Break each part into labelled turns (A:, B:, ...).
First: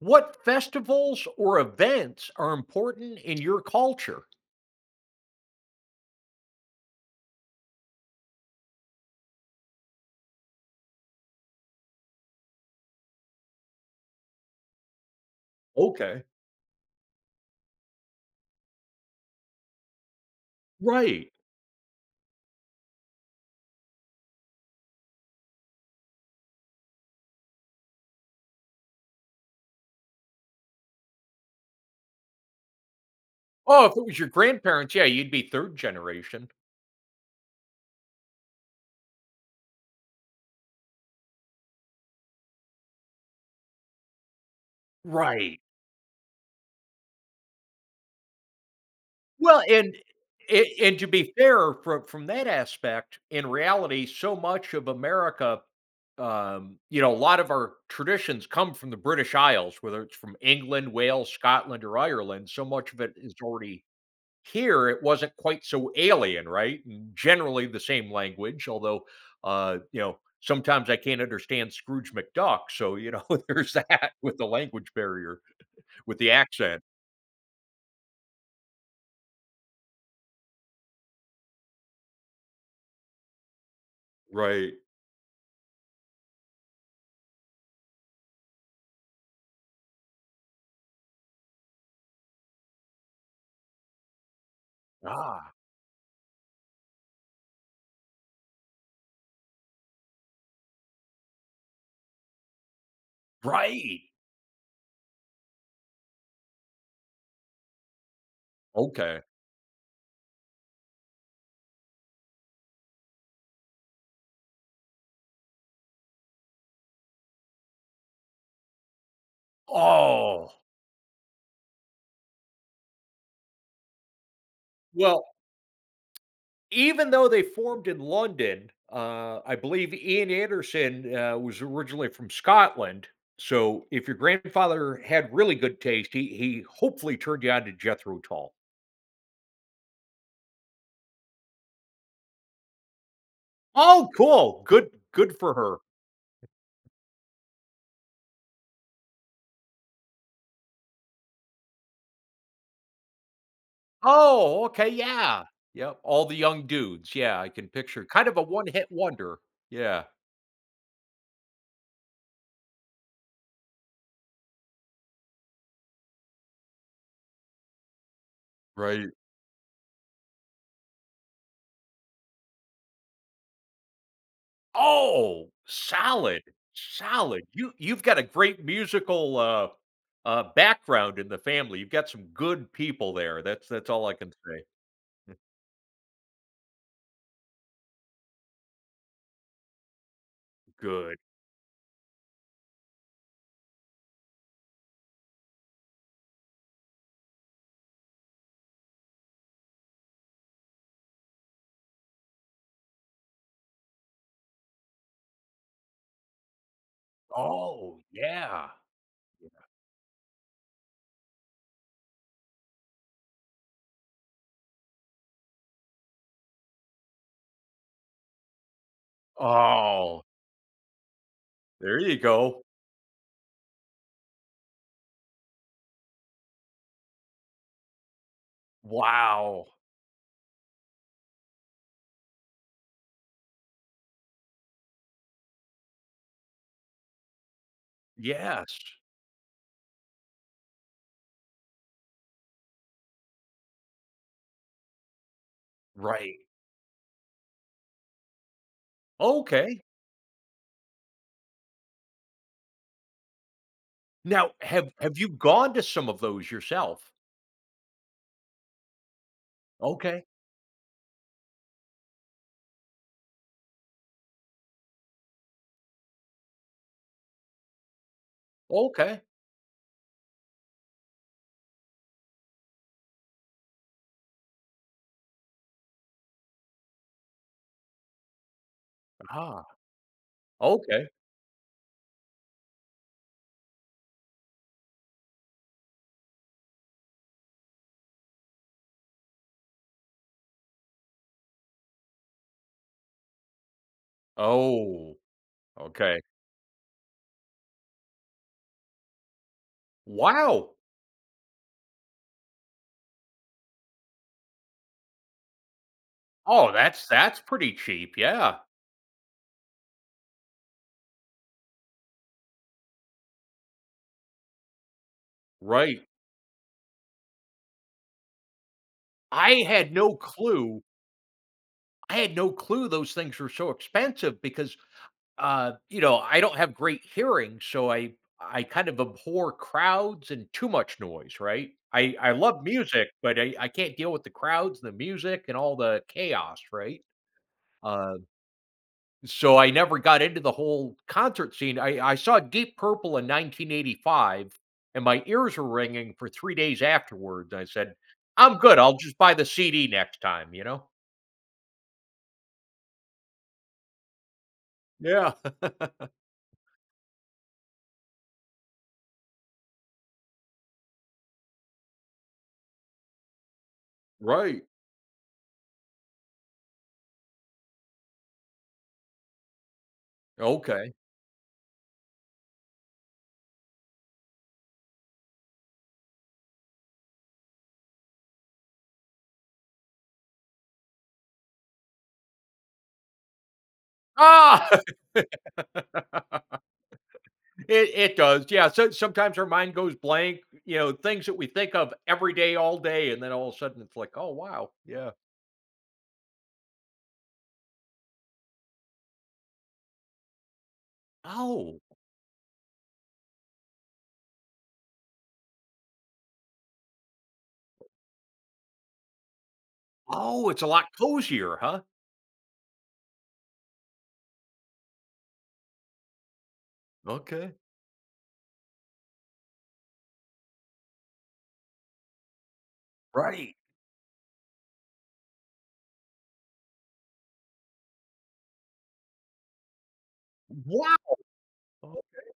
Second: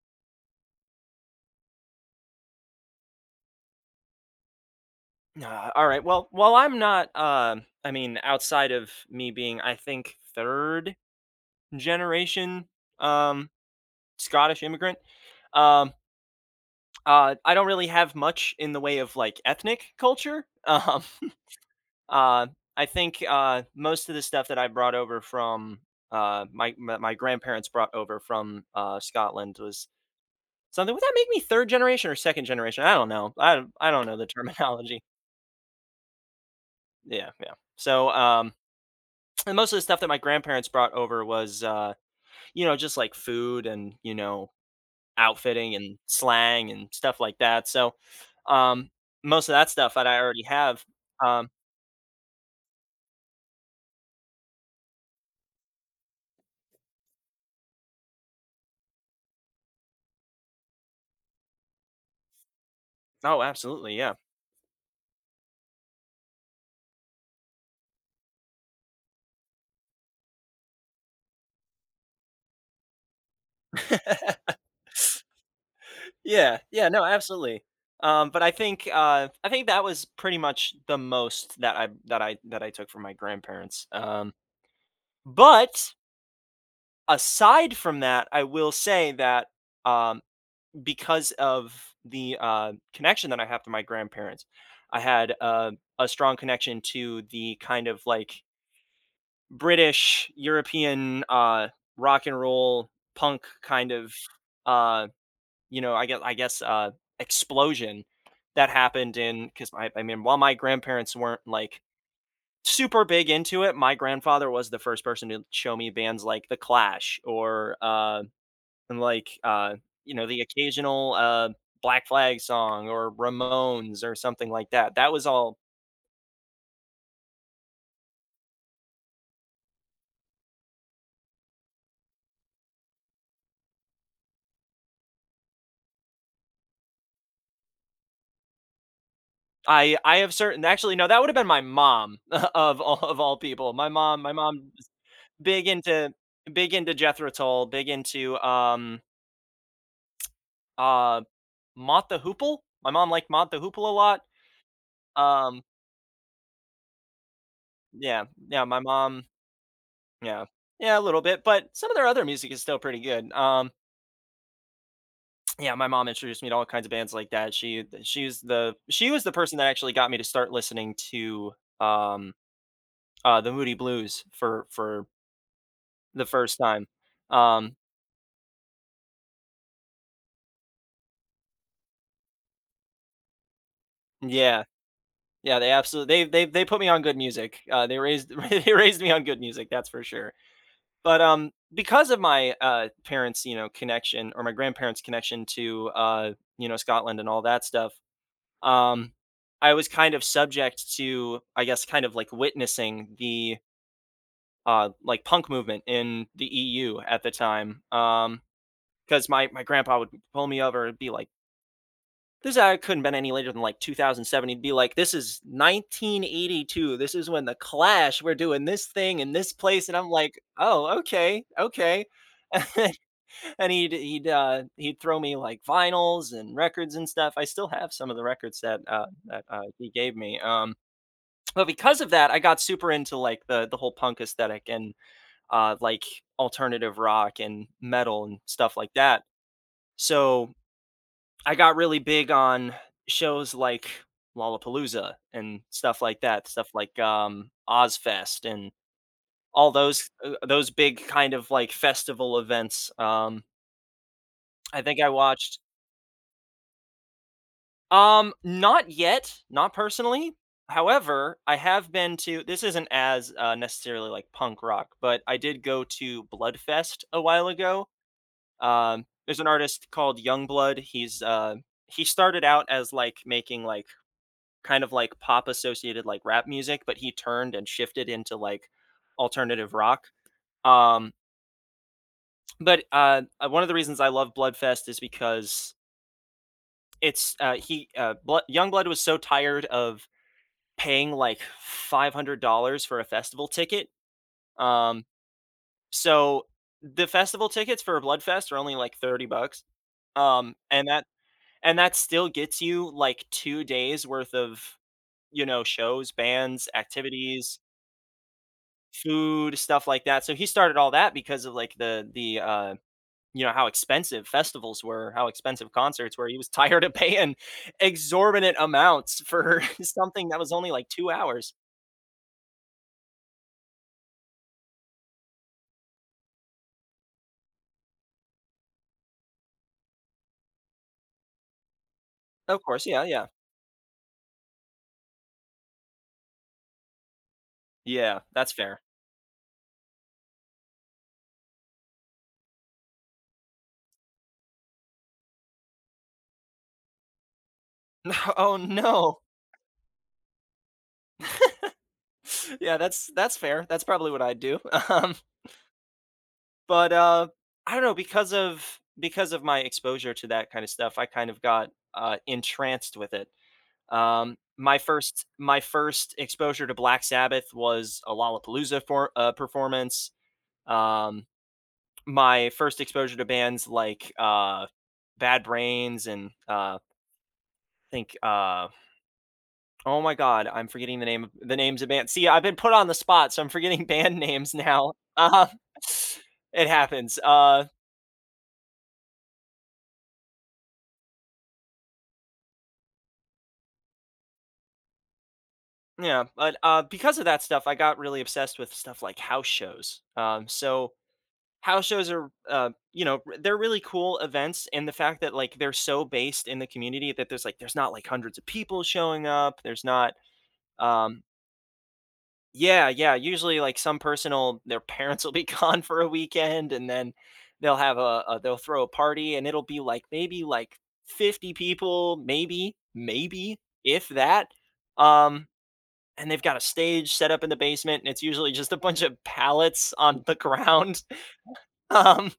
A: What festivals or events are important in your culture?
B: Ah, all right. Well, while I'm not, outside of me being, I think, third generation um, Scottish immigrant, um,
A: Okay.
B: I don't really have much in the way of like ethnic culture.
A: Right.
B: Uh, I think most of the stuff that I brought over from my my my grandparents brought over from Scotland was something. Would that make me third generation or second generation? I don't know. I
A: Oh,
B: I
A: if it
B: don't know
A: was
B: the
A: your grandparents,
B: terminology.
A: yeah, you'd be 3rd generation.
B: Yeah, yeah. So. And most of the stuff that my grandparents brought over was you know just like food and
A: Right.
B: outfitting and slang and stuff like that. So um most of
A: Well,
B: that stuff
A: and
B: that I already
A: a
B: have.
A: and to be
B: um
A: fair, from that aspect, in reality, so much of America, a lot of our traditions come from the British Isles, whether it's from England, Wales, Scotland, or Ireland, so much of it is
B: oh,
A: already
B: absolutely. Yeah,
A: here, it wasn't quite so alien, right? Generally the same language, although, sometimes I can't understand Scrooge McDuck. So, there's that with the language barrier, with the
B: yeah,
A: accent.
B: yeah. No, absolutely. But I think that was pretty much the most that I took from my grandparents.
A: Right.
B: But Aside from that, I will say that um because of the connection that I have to my grandparents, I had,
A: Ah,
B: a strong connection to the kind of, like, British, European, rock and roll, punk kind
A: right.
B: of, uh, you know, I guess, explosion that happened
A: Okay.
B: in. 'Cause I mean, while my grandparents weren't, like, super big into it, my grandfather was the first person to show me bands like The Clash, and like, you know, the
A: Oh,
B: occasional, Black Flag song or Ramones or something like that. That was
A: well,
B: all.
A: even though they formed in London, I believe Ian Anderson was originally from Scotland. So if your grandfather had really good taste, he hopefully turned you on to Jethro Tull.
B: I have certain. Actually, no, that would have been my mom of all people. My
A: Oh,
B: mom my
A: cool.
B: mom is
A: Good for
B: big
A: her.
B: into, big into Jethro Tull, big into, uh, Mott the Hoople. My mom liked Mott the Hoople a lot.
A: Oh, okay, yeah.
B: Um,
A: Yep, all the young dudes. Yeah, I can picture
B: yeah,
A: kind of a
B: yeah, my
A: one-hit
B: mom,
A: wonder. Yeah.
B: yeah, yeah, a little bit, but some of their other music is still pretty good. Yeah, my mom introduced me to all kinds of bands like that. She
A: Right.
B: she was the person that actually got me to start listening to um the Moody Blues for
A: Oh,
B: the
A: solid,
B: first time.
A: solid. You
B: Um
A: you've got a great musical, background in the family. You've got some good people there. That's all I can
B: yeah.
A: say.
B: Yeah, they absolutely, they they put me on good music. They raised they raised me on good music, that's for sure.
A: Good.
B: But because of my parents, you know, connection, or my grandparents' connection to you know, Scotland and all that stuff, um I was kind of subject to, I guess, kind of like witnessing the like punk movement in the EU at the time.
A: Oh, yeah.
B: Because my grandpa would pull me over and be like, "This I couldn't been any later than like 2007." He'd be like, "This is 1982. This is when the Clash were doing this thing in this place," and I'm
A: Oh,
B: like, "Oh, okay,
A: there
B: okay."
A: you go.
B: And he'd throw me like vinyls and records and stuff. I still have some of the records that
A: Wow.
B: he gave me. But because of that, I got super into like the whole punk aesthetic and like alternative rock and metal and stuff
A: Yes.
B: like that. So I got really big on shows like Lollapalooza and stuff like
A: Right.
B: that, stuff like Ozfest and all
A: Okay.
B: those big kind of like festival events.
A: Now,
B: I
A: have
B: think I
A: have you
B: watched.
A: gone to some of those yourself?
B: Not yet, not
A: Okay,
B: personally. However, I have been to. This isn't as necessarily like punk rock, but I did go to Bloodfest a while ago.
A: okay,
B: There's an artist called Youngblood. He's he started out as like making like kind of like pop associated like rap music, but he turned and shifted into like
A: ah,
B: alternative rock.
A: okay.
B: Um, but One of the reasons I love Bloodfest is because it's he Blood, Youngblood was so tired of paying like $500 for a festival ticket. Um,
A: Oh, okay.
B: so the festival tickets for Bloodfest are only like 30 bucks.
A: Wow!
B: And that still gets you like 2 days worth of, you know, shows, bands,
A: Oh, that's
B: activities,
A: pretty cheap, yeah,
B: food, stuff like that. So he started all that because of like you know, how expensive festivals were, how expensive
A: right.
B: concerts were. He was tired of paying exorbitant amounts for
A: I had no
B: something that was only
A: clue
B: like 2 hours.
A: I had no clue those things were so expensive because, I don't have great hearing, so I kind of abhor crowds and too much noise, right? I
B: Of
A: love
B: course, yeah,
A: music,
B: yeah.
A: but I can't deal with the crowds, the music, and all the chaos, right? Uh,
B: Yeah, that's fair.
A: so I never got into the whole concert scene. I saw Deep Purple in 1985, and my ears were ringing for 3 days afterwards. I said,
B: Oh,
A: I'm good. I'll
B: no.
A: just buy the CD next time, you know?
B: Yeah, that's fair. That's probably what I'd do. Um
A: Yeah,
B: But I don't know, because of my exposure to that kind of stuff, I kind of got, entranced with it. Um,
A: right.
B: my first my first exposure to Black Sabbath was a Lollapalooza for performance.
A: Okay.
B: Um, my first exposure to bands like, Bad Brains and, think, uh oh my god, I'm forgetting the name of the names of bands. See, I've been put on the spot, so I'm forgetting band names
A: Ah,
B: now. It happens.
A: it does. Yeah. So sometimes our mind goes blank, things that we think of every day, all day. And then all of a sudden it's like, oh, wow. Yeah.
B: Yeah, but, because of that stuff, I got really obsessed with stuff like house shows. So
A: Oh,
B: house shows are, you know, they're really cool events, and the fact that like they're so based in the community that there's like there's not like hundreds of people showing up. There's not,
A: oh, it's a lot
B: um,
A: cozier, huh?
B: yeah, yeah. Usually, like some person will their parents will be gone for a weekend, and then
A: Okay.
B: they'll have a they'll throw a party, and it'll be like maybe like 50 people, maybe,
A: Right.
B: maybe if that. Um, and they've got a stage set up in the basement and it's usually just a bunch of pallets on the
A: Wow.
B: ground.
A: Oh,
B: um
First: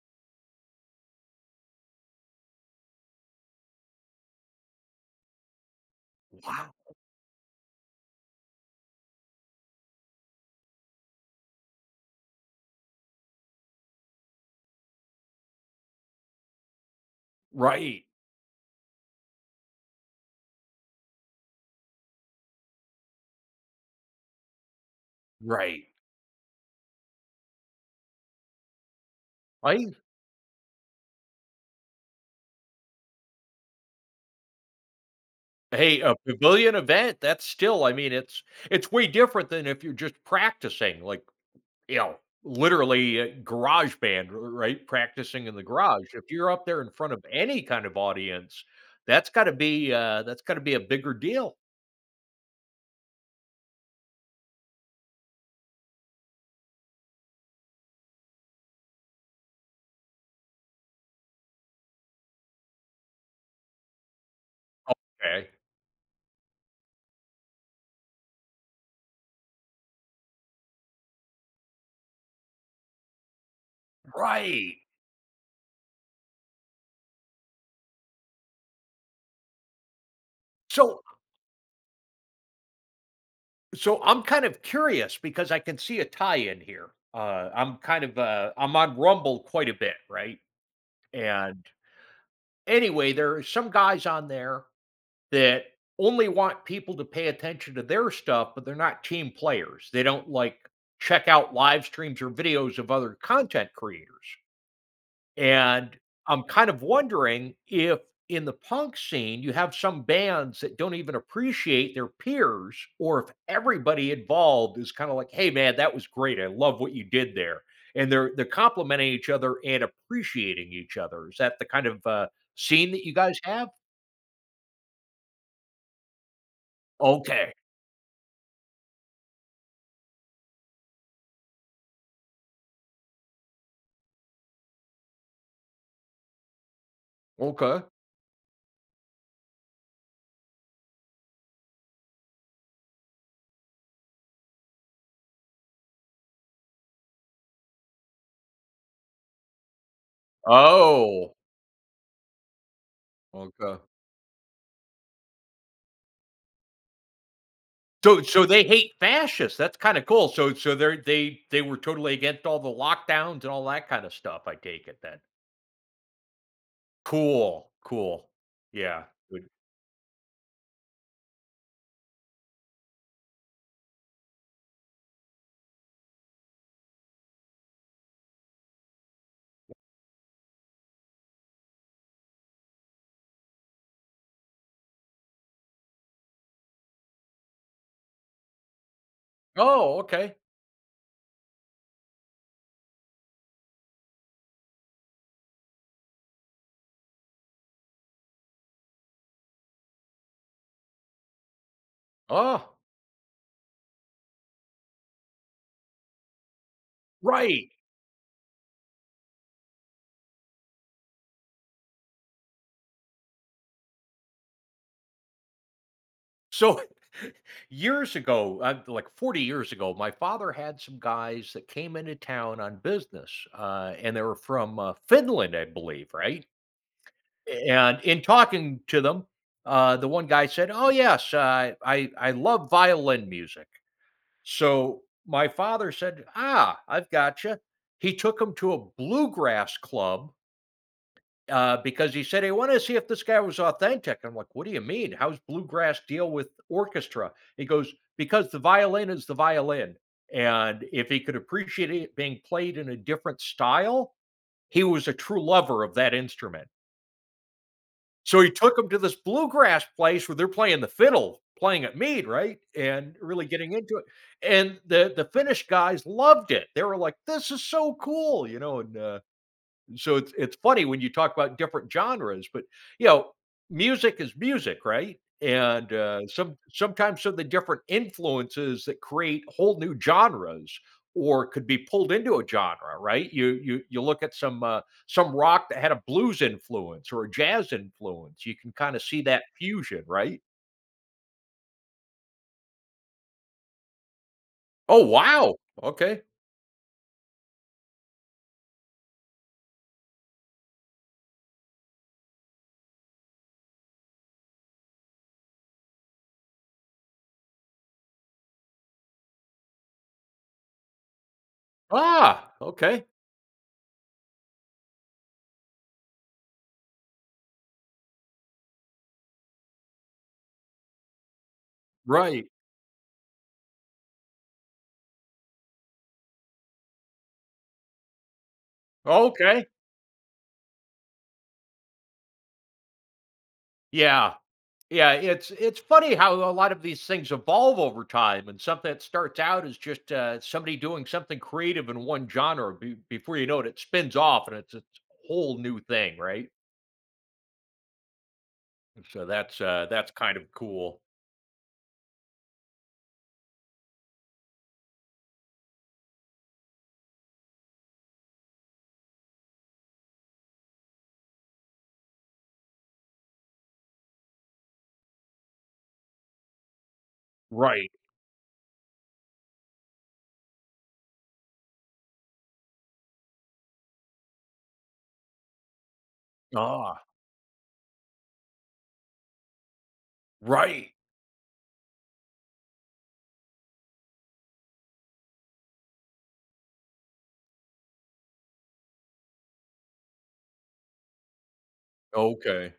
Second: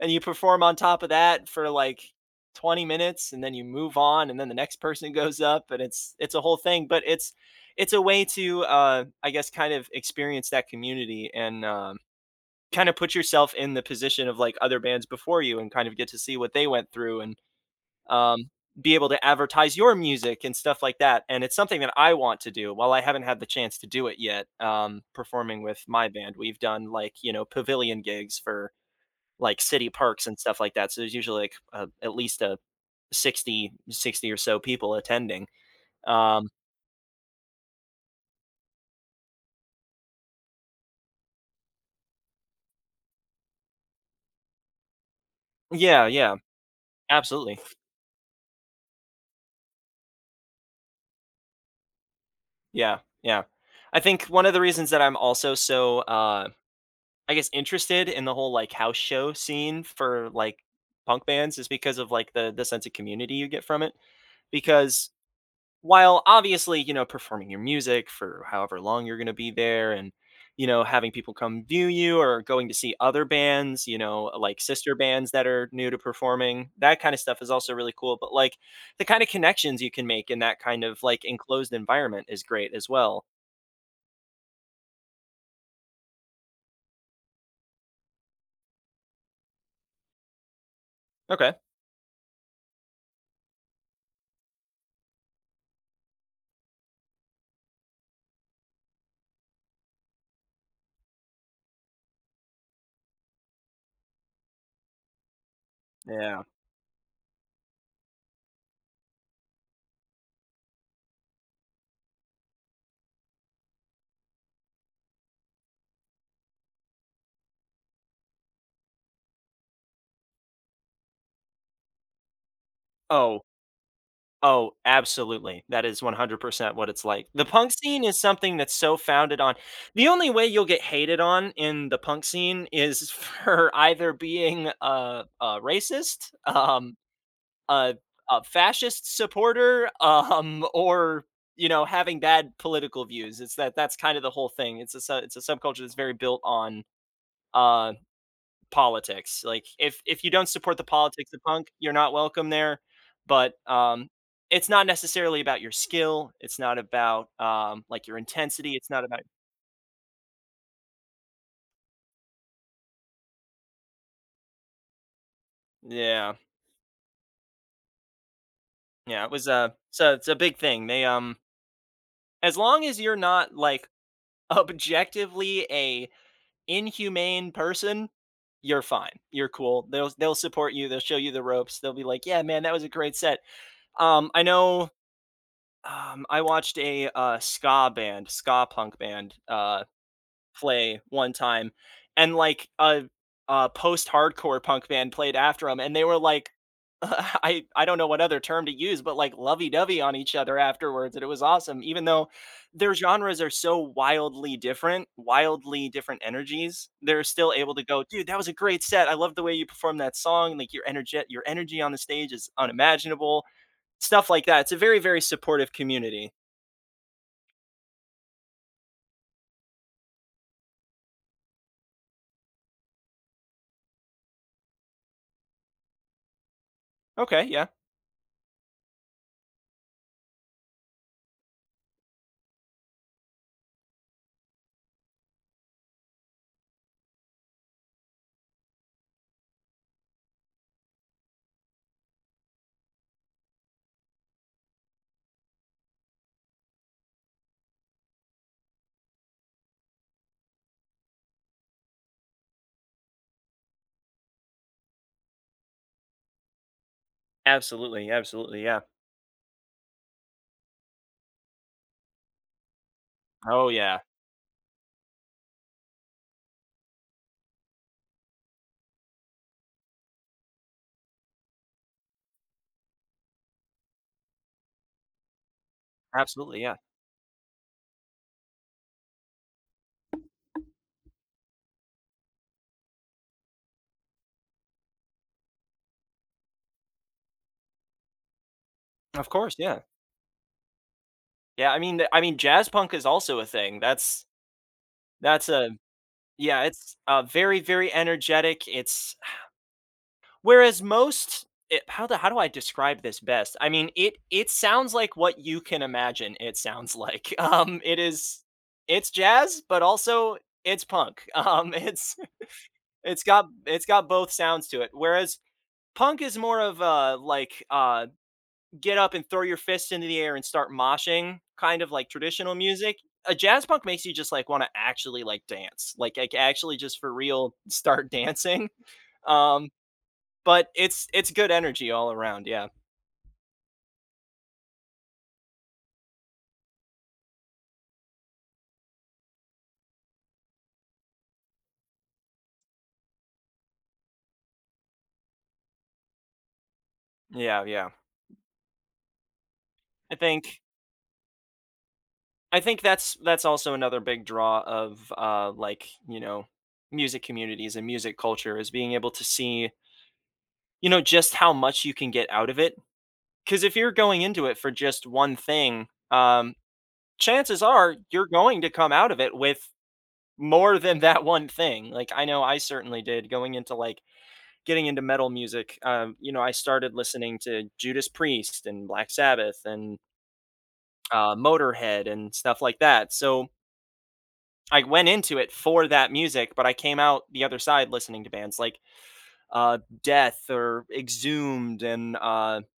B: and you perform on top of that for like 20 minutes and then you move on and then the next person goes up and it's a whole
A: wow.
B: thing, but it's a way to I guess kind of experience that community and kind of put yourself in the position of like other bands before you and kind of get to see what they went through. And
A: Right.
B: um, be able to advertise your music and stuff like that. And it's something that I want to do. While I haven't had the chance to do it yet, performing with
A: Right.
B: my band, we've done like you know pavilion gigs for like city
A: I
B: parks and stuff like that. So there's usually like at least a 60 or so people attending.
A: Hey, a
B: Um,
A: pavilion event, that's still I mean, it's way different than if you're just practicing, like, you know, literally, garage band, r right? Practicing in the garage.
B: yeah,
A: If
B: yeah,
A: you're up there in front of
B: absolutely.
A: any kind of audience, that's gotta be a bigger deal.
B: Yeah, yeah. I think one of the reasons that I'm also so I guess, interested in the whole, like, house show scene for, like, punk bands is because of, like, the sense of community you get from it. Because
A: Okay.
B: while obviously, you know, performing your music for however long you're gonna be there and, you know, having people come view you or going to see other bands, you know, like
A: Right.
B: sister bands that are new to performing, that kind of stuff is also really cool. But, like, the kind of connections you can make in that kind of,
A: So
B: like, enclosed environment is great as well.
A: so I'm kind of curious because I can see a tie in here. I'm on Rumble quite a bit, right?
B: Okay.
A: And anyway, there are some guys on there that only want people to pay attention to their stuff, but they're not team players. They don't like check out live streams or videos of other content creators. And
B: Yeah.
A: I'm kind of wondering if in the punk scene, you have some bands that don't even appreciate their peers, or if everybody involved is kind of like, hey, man, that was great. I love what you did there. And they're complimenting each other and appreciating each other. Is that the kind of scene that you guys
B: Oh,
A: have?
B: Oh, absolutely. That is 100% what it's like. The
A: Okay.
B: punk scene is something that's so founded on the only way you'll get hated on in the punk scene is for either being a racist,
A: Okay.
B: a, a fascist supporter, or you know having bad political views. It's that's kind of the whole thing. It's a subculture that's very built on uh politics. Like, if you don't support the politics
A: Oh,
B: of punk, you're not welcome there. But
A: okay.
B: it's not necessarily about your skill. It's not about, like, your
A: So they
B: intensity. It's
A: hate
B: not about.
A: fascists, that's kinda cool, so they were totally against all the lockdowns and all that kinda stuff, I take it then.
B: Yeah,
A: Cool, cool. Yeah,
B: yeah. It was
A: good.
B: a, so it's a big thing. They as long as you're not like objectively a inhumane person, you're fine. You're cool. They'll support you. They'll show you the ropes. They'll be like, "Yeah, man, that was a great set." Um I know I watched a, ska band, ska punk band,
A: Oh, okay.
B: play one time, and, like, a post-hardcore punk band played after them, and they were, like I don't know what other term to use, but, like, lovey-dovey on each other afterwards, and it was awesome, even though
A: Oh,
B: their genres are so wildly different energies, they're still
A: right.
B: able to go, "Dude, that was a great set, I love the way you performed that song, like, your energy on the stage is unimaginable," stuff like that. It's a very, very supportive community.
A: So, years ago, like 40 years ago, my father had some guys that came into town on business, and they were from, Finland, I believe, right?
B: Okay, yeah.
A: And in talking to them, the one guy said, "Oh yes, I love violin music." So my father said, "Ah, I've gotcha." He took him to a bluegrass club because he said he wanted to see if this guy was authentic. I'm like, "What do you mean? How's bluegrass deal with orchestra?" He goes, "Because the violin is the violin, and if he could appreciate it being played in a different style, he was a true lover of that instrument."
B: Absolutely,
A: So he
B: absolutely,
A: took
B: yeah.
A: them to this bluegrass place where they're playing the fiddle, playing at Mead, right? And really
B: Oh,
A: getting into
B: yeah.
A: it. And the Finnish guys loved it. They were like, "This is so cool," you know. And so it's funny when you talk about different genres, but you know, music is music, right? And uh, some
B: Absolutely, yeah.
A: sometimes some of the different influences that create whole new genres or could be pulled into a genre, right? You look at some rock that had a blues influence or a jazz influence. You can kind of see
B: Of
A: that
B: course, yeah.
A: fusion, right?
B: Yeah, I mean, jazz punk is also a thing.
A: Oh
B: That's
A: wow.
B: a
A: Okay.
B: yeah, it's, very, very energetic. It's, whereas most it, how the how do I describe this best? I mean, it sounds like what you can imagine it sounds like. It is, it's jazz, but also it's punk. Um, it's
A: Ah, okay.
B: it's got it's got both sounds to it, whereas punk is more of a, like, get up and throw your fists into the air and start moshing, kind of like
A: Right.
B: traditional music. A jazz punk makes you just like want to actually like dance, like, actually just for real start dancing.
A: Okay.
B: Um, but it's good energy all around. Yeah,
A: Yeah. Yeah, it's funny how a lot of these things evolve over time, and something that starts out as just somebody doing something creative in one genre. Before you know it, it spins off and it's a whole new thing, right?
B: yeah, yeah.
A: So that's
B: I
A: kind of
B: think
A: cool,
B: I think that's also another big draw of like you know music communities and music culture is being able to see, you know, just how much you can get out of it, because if you're going into it for just one thing, chances
A: right?
B: are you're going to come out of it with more than that one thing. Like, I know I certainly did going into like getting into metal music. You know, I started
A: Ah,
B: listening to Judas Priest and Black Sabbath and
A: right.
B: Motorhead and stuff like that. So I went into it for that music, but I came out the other side listening to bands like Death or Exhumed and
A: Okay,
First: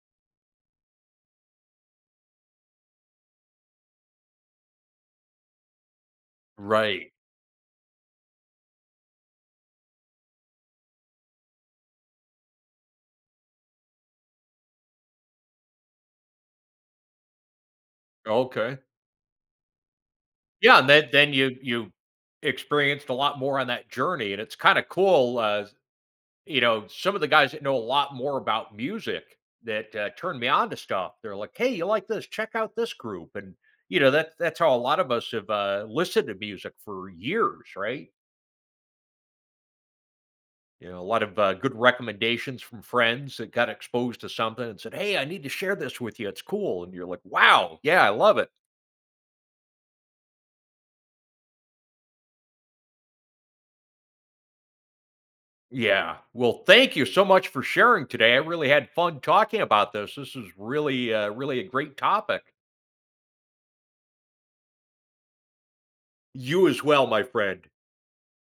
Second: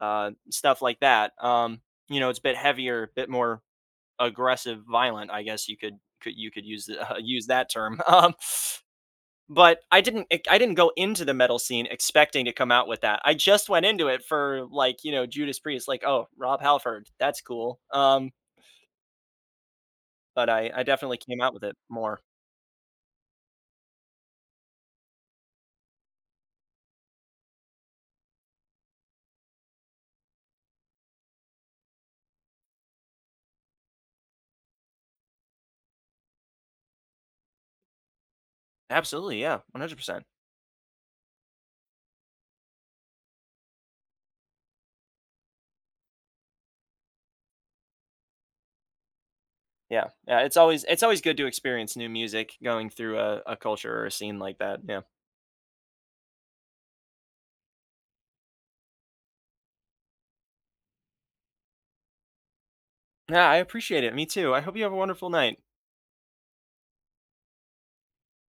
B: stuff like that. You know, it's a bit heavier, a bit more aggressive, violent. I guess you could use the,
A: right.
B: use that term. But I didn't go into the metal scene expecting to come out with that. I just went into it for like you know Judas Priest, like oh Rob Halford, that's cool.
A: Okay.
B: But I
A: Yeah,
B: I
A: and then
B: definitely
A: then
B: came out
A: you
B: with it
A: you
B: more.
A: experienced a lot more on that journey, and it's kind of cool. You know, some of the guys that know a lot more about music that turn me on to stuff. They're like, "Hey, you like this? Check out this group." And you know, that that's how a lot of us have listened to music for years, right?
B: Absolutely, yeah, 100%.
A: You know, a lot of good recommendations from friends that got exposed to something and said, "Hey, I need to share this with you. It's cool." And you're like, "Wow, yeah, I love it."
B: Yeah, yeah. It's always good to experience new music going through a culture or a scene like that. Yeah,
A: Yeah. Well, thank you so much for sharing today. I really had fun talking about this. This is really, really a great topic.
B: yeah. I appreciate it. Me too. I hope you have a wonderful night.
A: You as well, my friend.